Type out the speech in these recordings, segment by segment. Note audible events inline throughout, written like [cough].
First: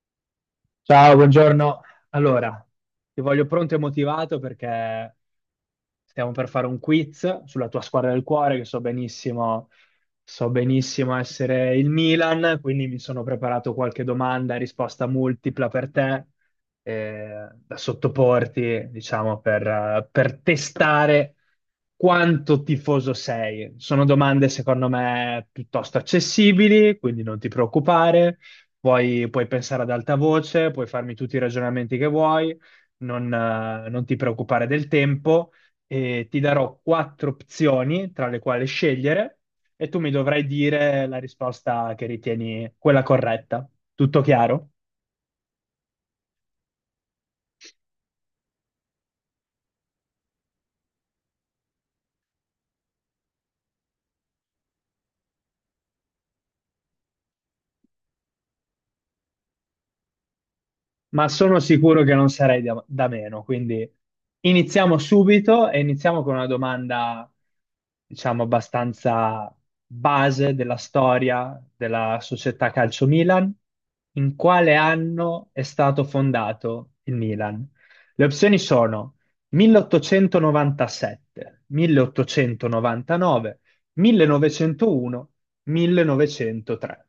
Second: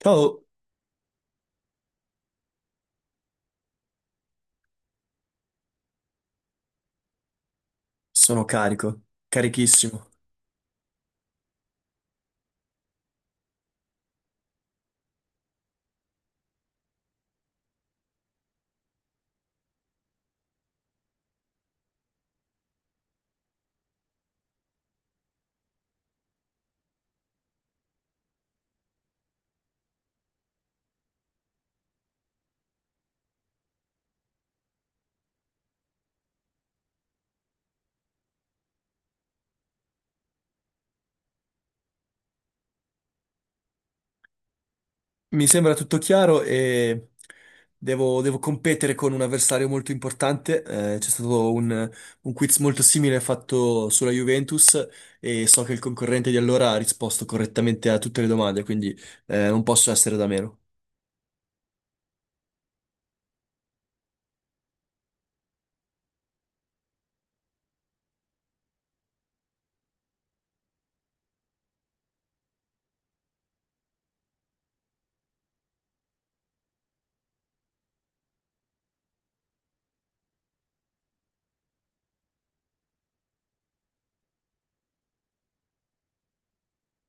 Ciao, Ciao, buongiorno. Allora, ti voglio pronto e motivato perché stiamo per fare un quiz sulla tua squadra del sono cuore, che carico, carichissimo. so benissimo essere il Milan, quindi mi sono preparato qualche domanda e risposta multipla per te, da sottoporti, diciamo, per testare quanto tifoso sei. Sono domande, secondo me, piuttosto accessibili, quindi non ti preoccupare. Puoi pensare ad alta voce, puoi farmi tutti i ragionamenti che vuoi, non ti preoccupare del tempo e ti darò quattro opzioni tra le quali scegliere e tu mi dovrai dire la risposta che ritieni quella corretta. Tutto chiaro? Mi sembra tutto chiaro e devo competere con un avversario molto importante. C'è stato un quiz molto simile fatto sulla Juventus e so che il concorrente di allora ha risposto correttamente a tutte le domande, quindi non posso essere da meno. Ma sono sicuro che non sarei da meno. Quindi iniziamo subito e iniziamo con una domanda, diciamo, abbastanza base della storia della società Calcio Milan. In quale anno è stato fondato il Milan? Le opzioni sono 1897, 1899, 1901, 1903.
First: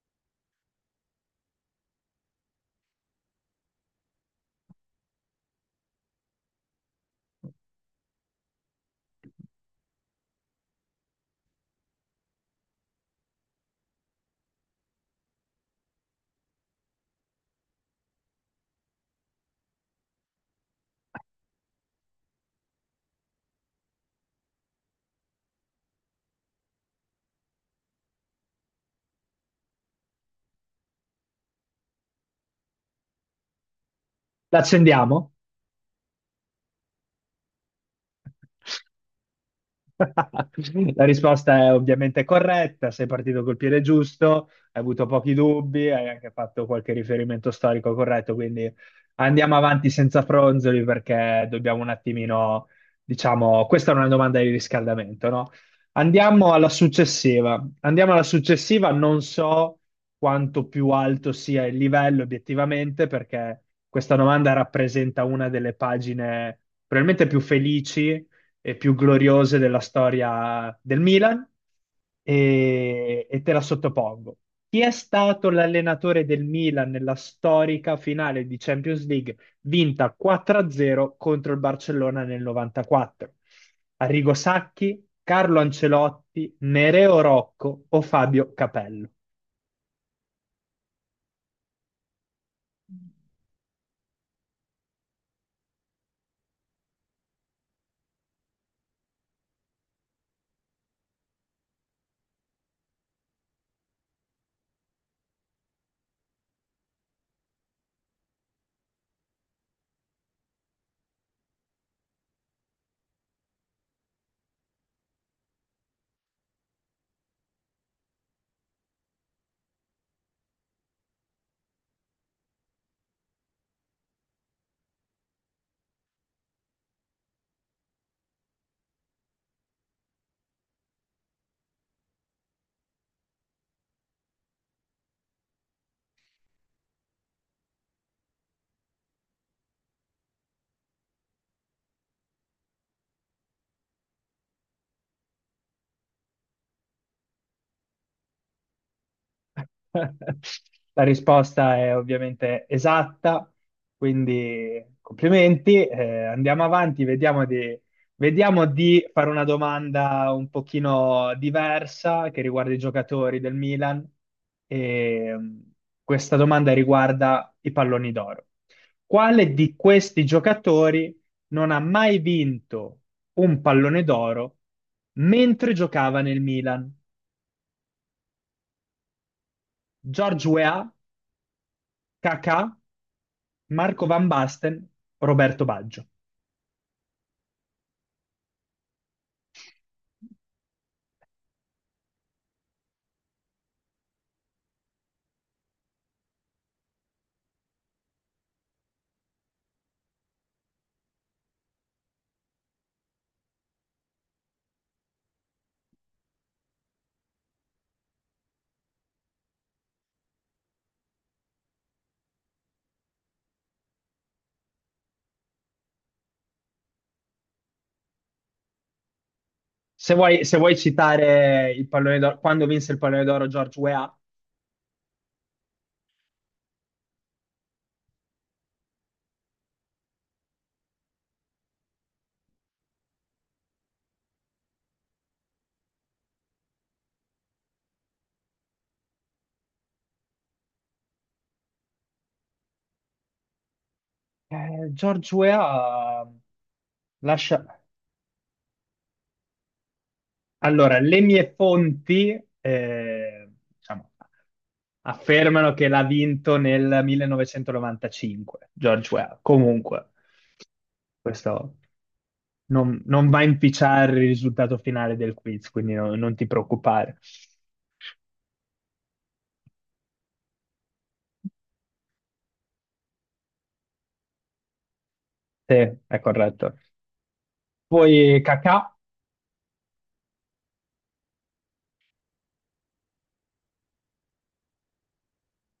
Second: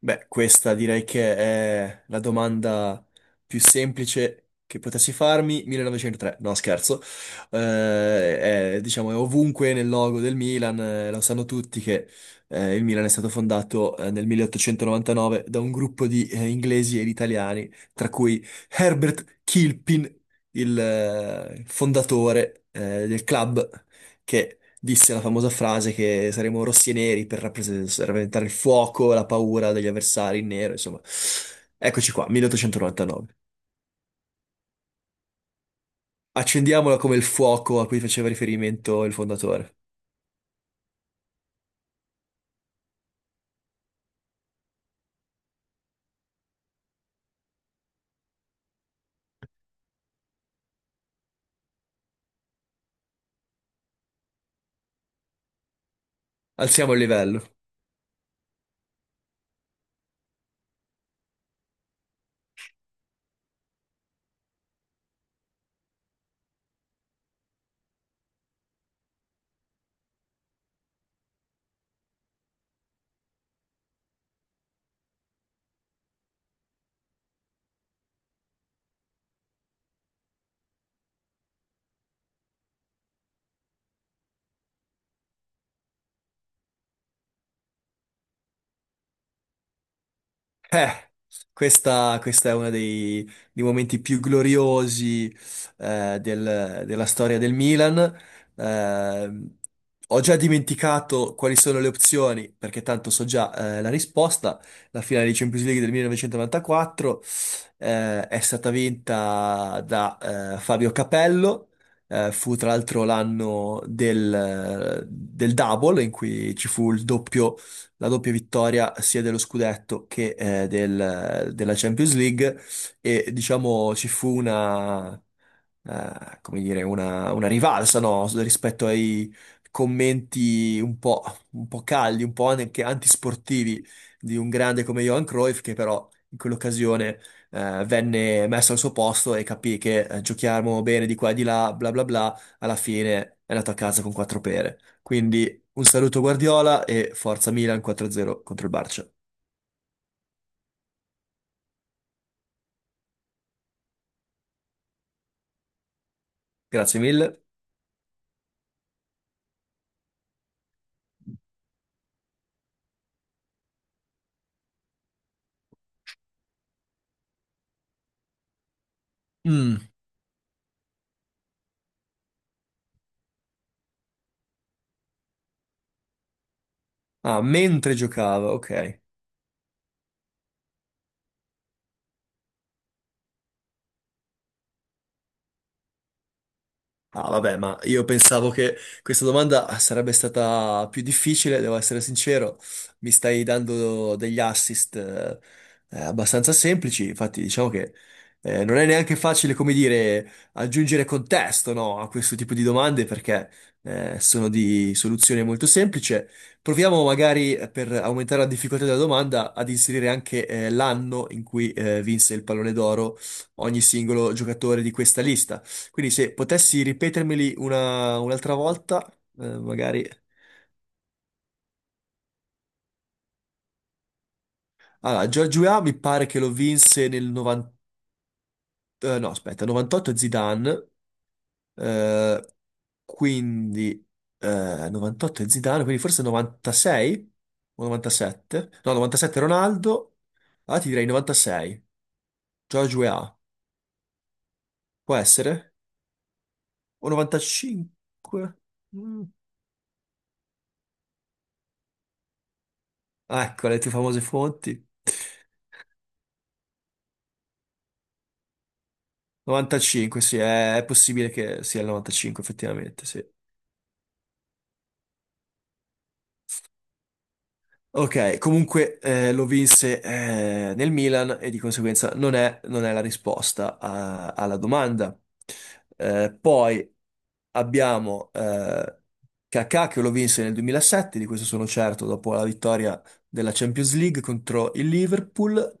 Beh, questa direi che è la domanda più semplice che potessi farmi, 1903, no scherzo. È, diciamo, è ovunque nel logo del Milan, lo sanno tutti che il Milan è stato fondato nel 1899 da un gruppo di inglesi ed italiani, tra cui Herbert Kilpin, il fondatore del club, che disse la famosa frase che saremo rossi e neri per rappresentare il fuoco, la paura degli avversari in nero, insomma. Eccoci qua, 1899. L'accendiamo? Accendiamola come il fuoco a cui faceva riferimento il fondatore. [laughs] La risposta è ovviamente corretta, sei partito col piede giusto, hai avuto pochi dubbi, hai anche fatto qualche riferimento storico corretto, quindi andiamo avanti senza fronzoli perché dobbiamo un attimino, diciamo, questa è una domanda di riscaldamento, no? Andiamo alla Alziamo il livello. successiva. Andiamo alla successiva, non so quanto più alto sia il livello obiettivamente perché questa domanda rappresenta una delle pagine probabilmente più felici, più gloriose della storia del Milan e te la sottopongo. Chi è stato l'allenatore del Milan nella storica finale di Champions League vinta 4-0 contro il Barcellona nel 94? Arrigo Sacchi, Carlo Ancelotti, Nereo Rocco o Fabio Capello? Eh, questa è uno dei momenti più gloriosi della storia del Milan. Eh, Ho già dimenticato quali sono le opzioni, perché tanto so già la risposta. La finale di Champions League del 1994 è stata vinta da Fabio Capello. Fu tra l'altro l'anno del double, in cui ci fu il doppio la doppia vittoria sia dello scudetto che della Champions League e diciamo ci fu una, come dire, una rivalsa, no, rispetto ai commenti un po' caldi, un po' anche antisportivi di un grande come Johan Cruyff che però in quell'occasione venne messo al suo posto e capì che giochiamo bene di qua e di là, bla bla bla, alla fine è andato a casa con quattro pere. Quindi un saluto Guardiola e forza Milan 4-0 contro il Barça. La risposta è ovviamente esatta, quindi complimenti. Andiamo Grazie avanti, mille. Vediamo di fare una domanda un pochino diversa che riguarda i giocatori del Milan. E, questa domanda riguarda i palloni d'oro. Quale di Mm. questi giocatori non ha mai vinto un pallone d'oro mentre giocava nel Milan? Ah, mentre giocava, ok. George Weah, Kakà, Marco Van Basten, Roberto Baggio. Ah, vabbè, ma io pensavo che questa domanda sarebbe stata più difficile, devo essere sincero. Mi stai dando degli assist abbastanza semplici, infatti diciamo che non è neanche facile, come dire, aggiungere contesto, no, a questo tipo di domande perché sono di soluzione molto semplice. Proviamo magari, per aumentare la difficoltà della domanda, ad inserire anche l'anno in cui vinse il pallone d'oro ogni singolo giocatore di questa lista. Quindi se potessi ripetermeli un'altra volta, magari... Se vuoi citare il pallone d'oro, quando vinse il pallone d'oro George Weah, Allora, George Weah mi pare che lo vinse nel 90... no, aspetta, 98 Zidane, eh, quindi... 98 è Zidane, quindi forse 96 o 97? No, 97 Ronaldo, allora ti direi 96. George Weah, eh, può George essere? Weah eh, O lascia... 95? Mm. Allora, le mie fonti, Ah, ecco, le tue diciamo, famose fonti. affermano che l'ha vinto nel 1995, George Weah. Comunque, 95, sì, è possibile che questo sia il 95, effettivamente, sì. non va a inficiare il risultato finale del quiz, quindi non ti preoccupare. Ok, comunque lo vinse nel Milan e di conseguenza non è la risposta alla domanda. Sì, è corretto. Poi abbiamo Poi Kakà. Kakà che lo vinse nel 2007, di questo sono certo, dopo la vittoria della Champions League contro il Liverpool.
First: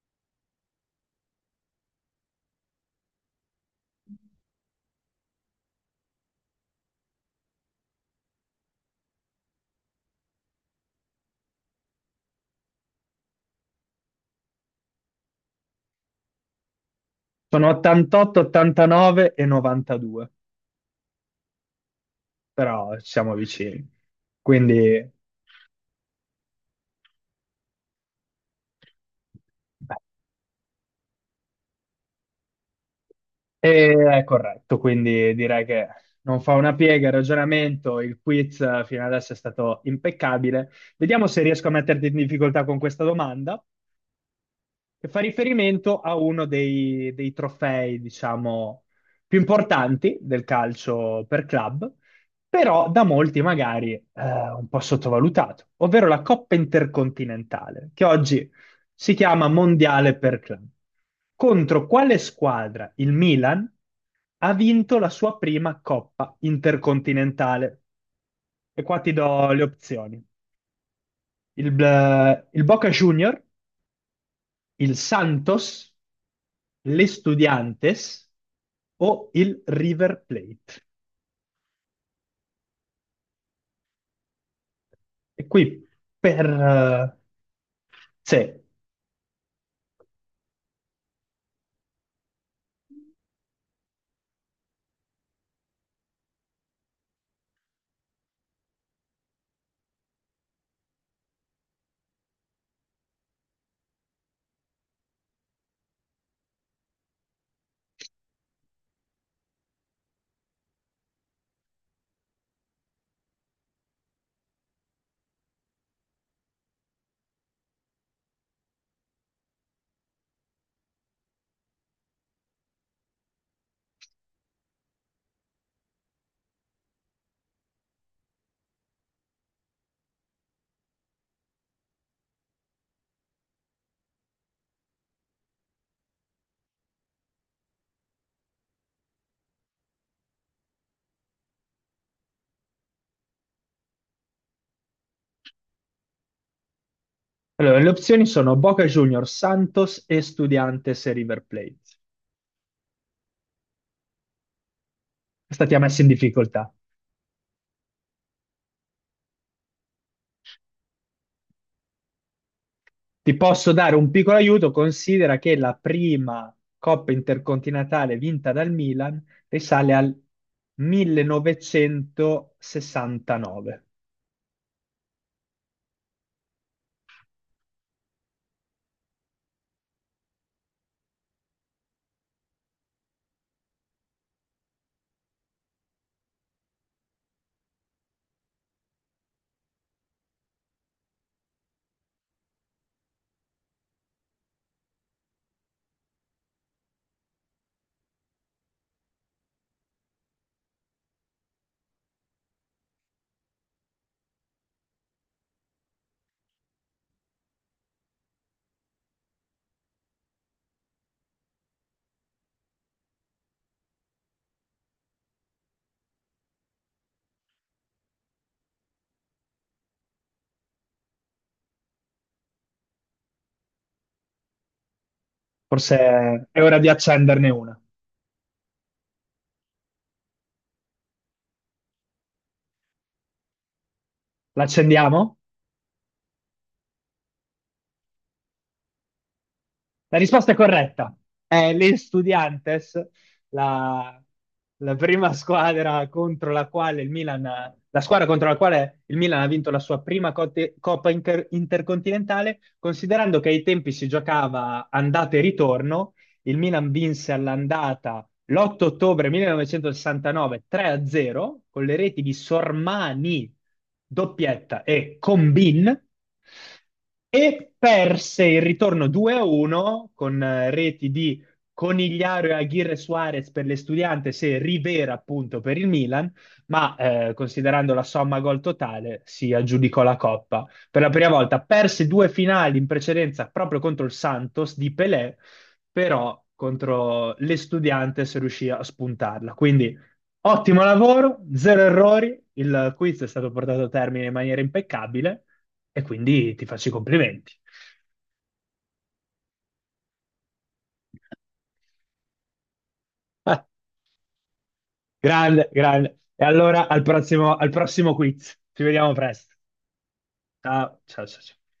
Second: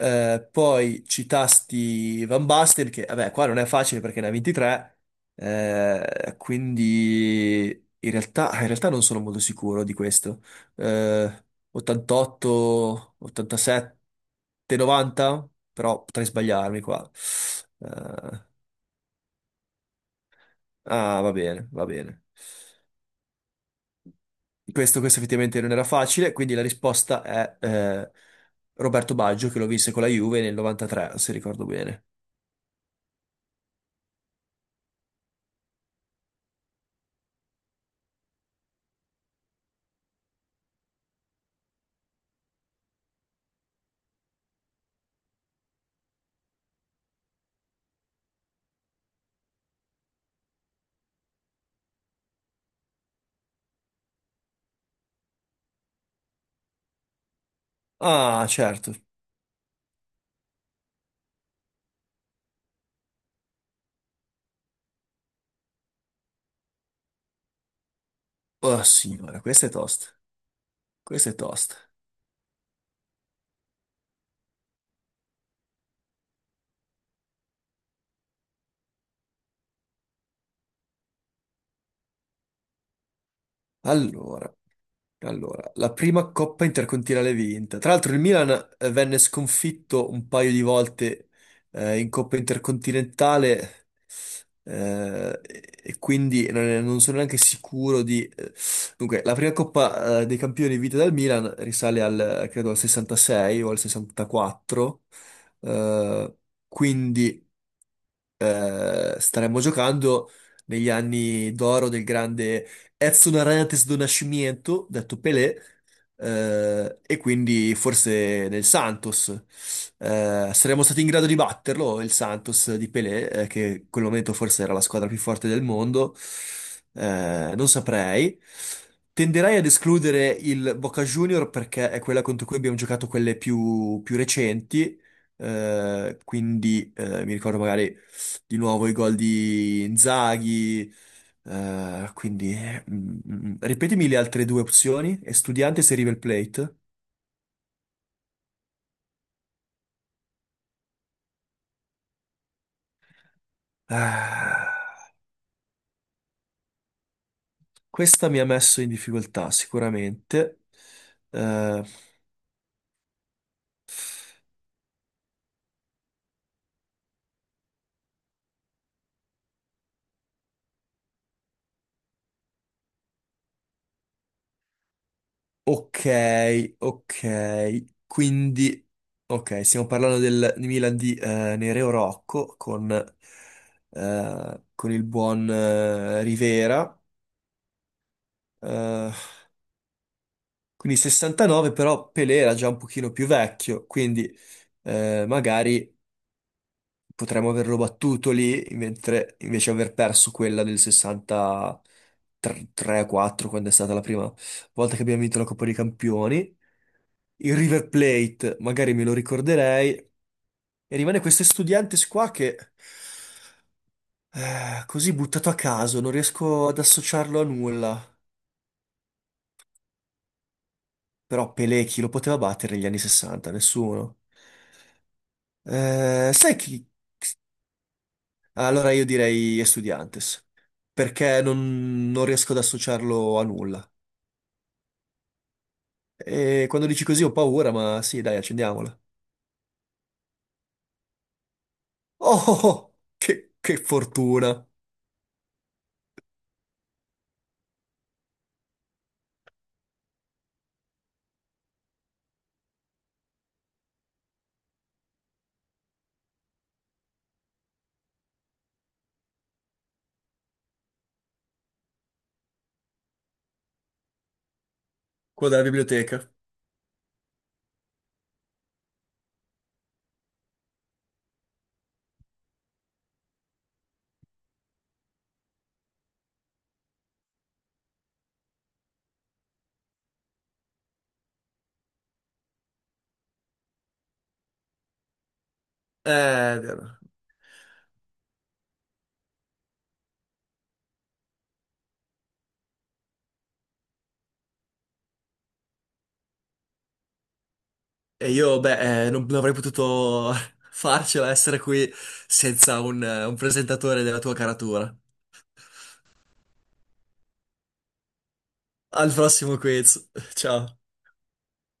Poi citasti Van Basten, che vabbè, qua non è facile perché ne ha 23, quindi in realtà non sono molto sicuro di questo. eh, 88, 87, 90, però potrei sbagliarmi qua. Sono 88, Eh, 89 e 92, ah, va bene, va bene. però siamo vicini. Questo, Quindi questo effettivamente non era facile, quindi la risposta è Roberto Baggio che lo vinse con la Juve nel 93, se ricordo bene. È corretto, quindi direi che non fa una piega il ragionamento. Il quiz, fino adesso è stato impeccabile. Vediamo se riesco a metterti in difficoltà con questa domanda che fa riferimento a uno dei trofei, diciamo, più importanti del calcio per club, però da molti magari, un po' sottovalutato, ovvero la Coppa Intercontinentale, che Ah, oggi certo. si chiama Mondiale per club. Contro quale squadra il Milan ha vinto la sua prima Coppa Intercontinentale? E Oh, qua ti signora, do le questa è tosta. opzioni. Questa è Il, tosta. il Boca Junior, il Santos, l'Estudiantes o il River Plate. Allora, E allora, qui la prima per... Coppa Intercontinentale vinta. Tra l'altro il Milan se- venne sconfitto un paio di volte in Coppa Intercontinentale, e quindi non sono neanche sicuro di... Dunque, la prima Coppa dei Campioni vinta dal Milan risale credo, al 66 o al 64, eh, quindi staremmo giocando negli anni d'oro del grande Edson Arantes do Nascimento, detto Pelé. E quindi forse nel Santos. Saremmo stati in grado di batterlo, il Santos di Pelé, che in quel momento forse era la squadra più forte del mondo. Non saprei. Tenderei ad escludere il Boca Junior perché è quella contro cui abbiamo giocato quelle più recenti. Quindi mi ricordo magari di nuovo i gol di Inzaghi, quindi ripetimi le altre due opzioni, Estudiantes e River Plate. Allora, le opzioni sono Boca Juniors, Santos, Estudiantes e River Plate. Ah, Questa ti ha messo in difficoltà. questa mi ha messo in difficoltà sicuramente. Eh, Ti posso dare un piccolo aiuto, considera che la prima Coppa Intercontinentale vinta dal Milan risale al 1969. ok, ok, quindi ok, stiamo parlando del Milan di Nereo Rocco con il buon Rivera. Eh, Quindi 69, però Pelé era già un pochino più vecchio, quindi magari potremmo averlo battuto lì, mentre invece aver perso quella del 63-4, quando è stata la prima volta che abbiamo vinto la Coppa dei Campioni. Il River Plate, magari me lo ricorderei. E rimane questo Estudiantes qua che, così buttato a caso, non riesco ad associarlo a nulla. Però Pelé chi lo poteva battere negli anni 60? Nessuno. Forse Sai è ora chi? di accenderne una. Allora io direi Estudiantes, perché non riesco ad associarlo a nulla. L'accendiamo? E quando dici così ho paura, ma sì, dai, accendiamola. [laughs] La risposta è corretta. È gli Oh, oh, oh, Estudiantes, che la, fortuna! la prima squadra contro la quale il Milan, la squadra contro la quale il Milan ha vinto la sua prima Intercontinentale, considerando che ai tempi si giocava andata e ritorno. Il Milan vinse all'andata l'8 ottobre 1969, 3-0, con le reti di Sormani, doppietta, e Quella della Combin, biblioteca. e perse il ritorno 2-1 con reti di Conigliaro e Aguirre Suarez per l'Estudiantes e Rivera appunto per il Milan, ma, considerando la somma gol totale si aggiudicò la Coppa. Per la prima volta perse due finali in precedenza proprio contro il Santos di Pelé, però Eh, contro l'Estudiantes riuscì a spuntarla. Quindi ottimo lavoro, zero errori, il quiz è stato portato a termine in maniera impeccabile e quindi ti faccio i complimenti. e io, beh, non avrei potuto [laughs] farcela essere qui senza un Ah, presentatore della tua caratura. grande, grande. E allora al prossimo quiz. Ci Al vediamo presto. prossimo quiz. Ciao. Ciao, ciao, ciao.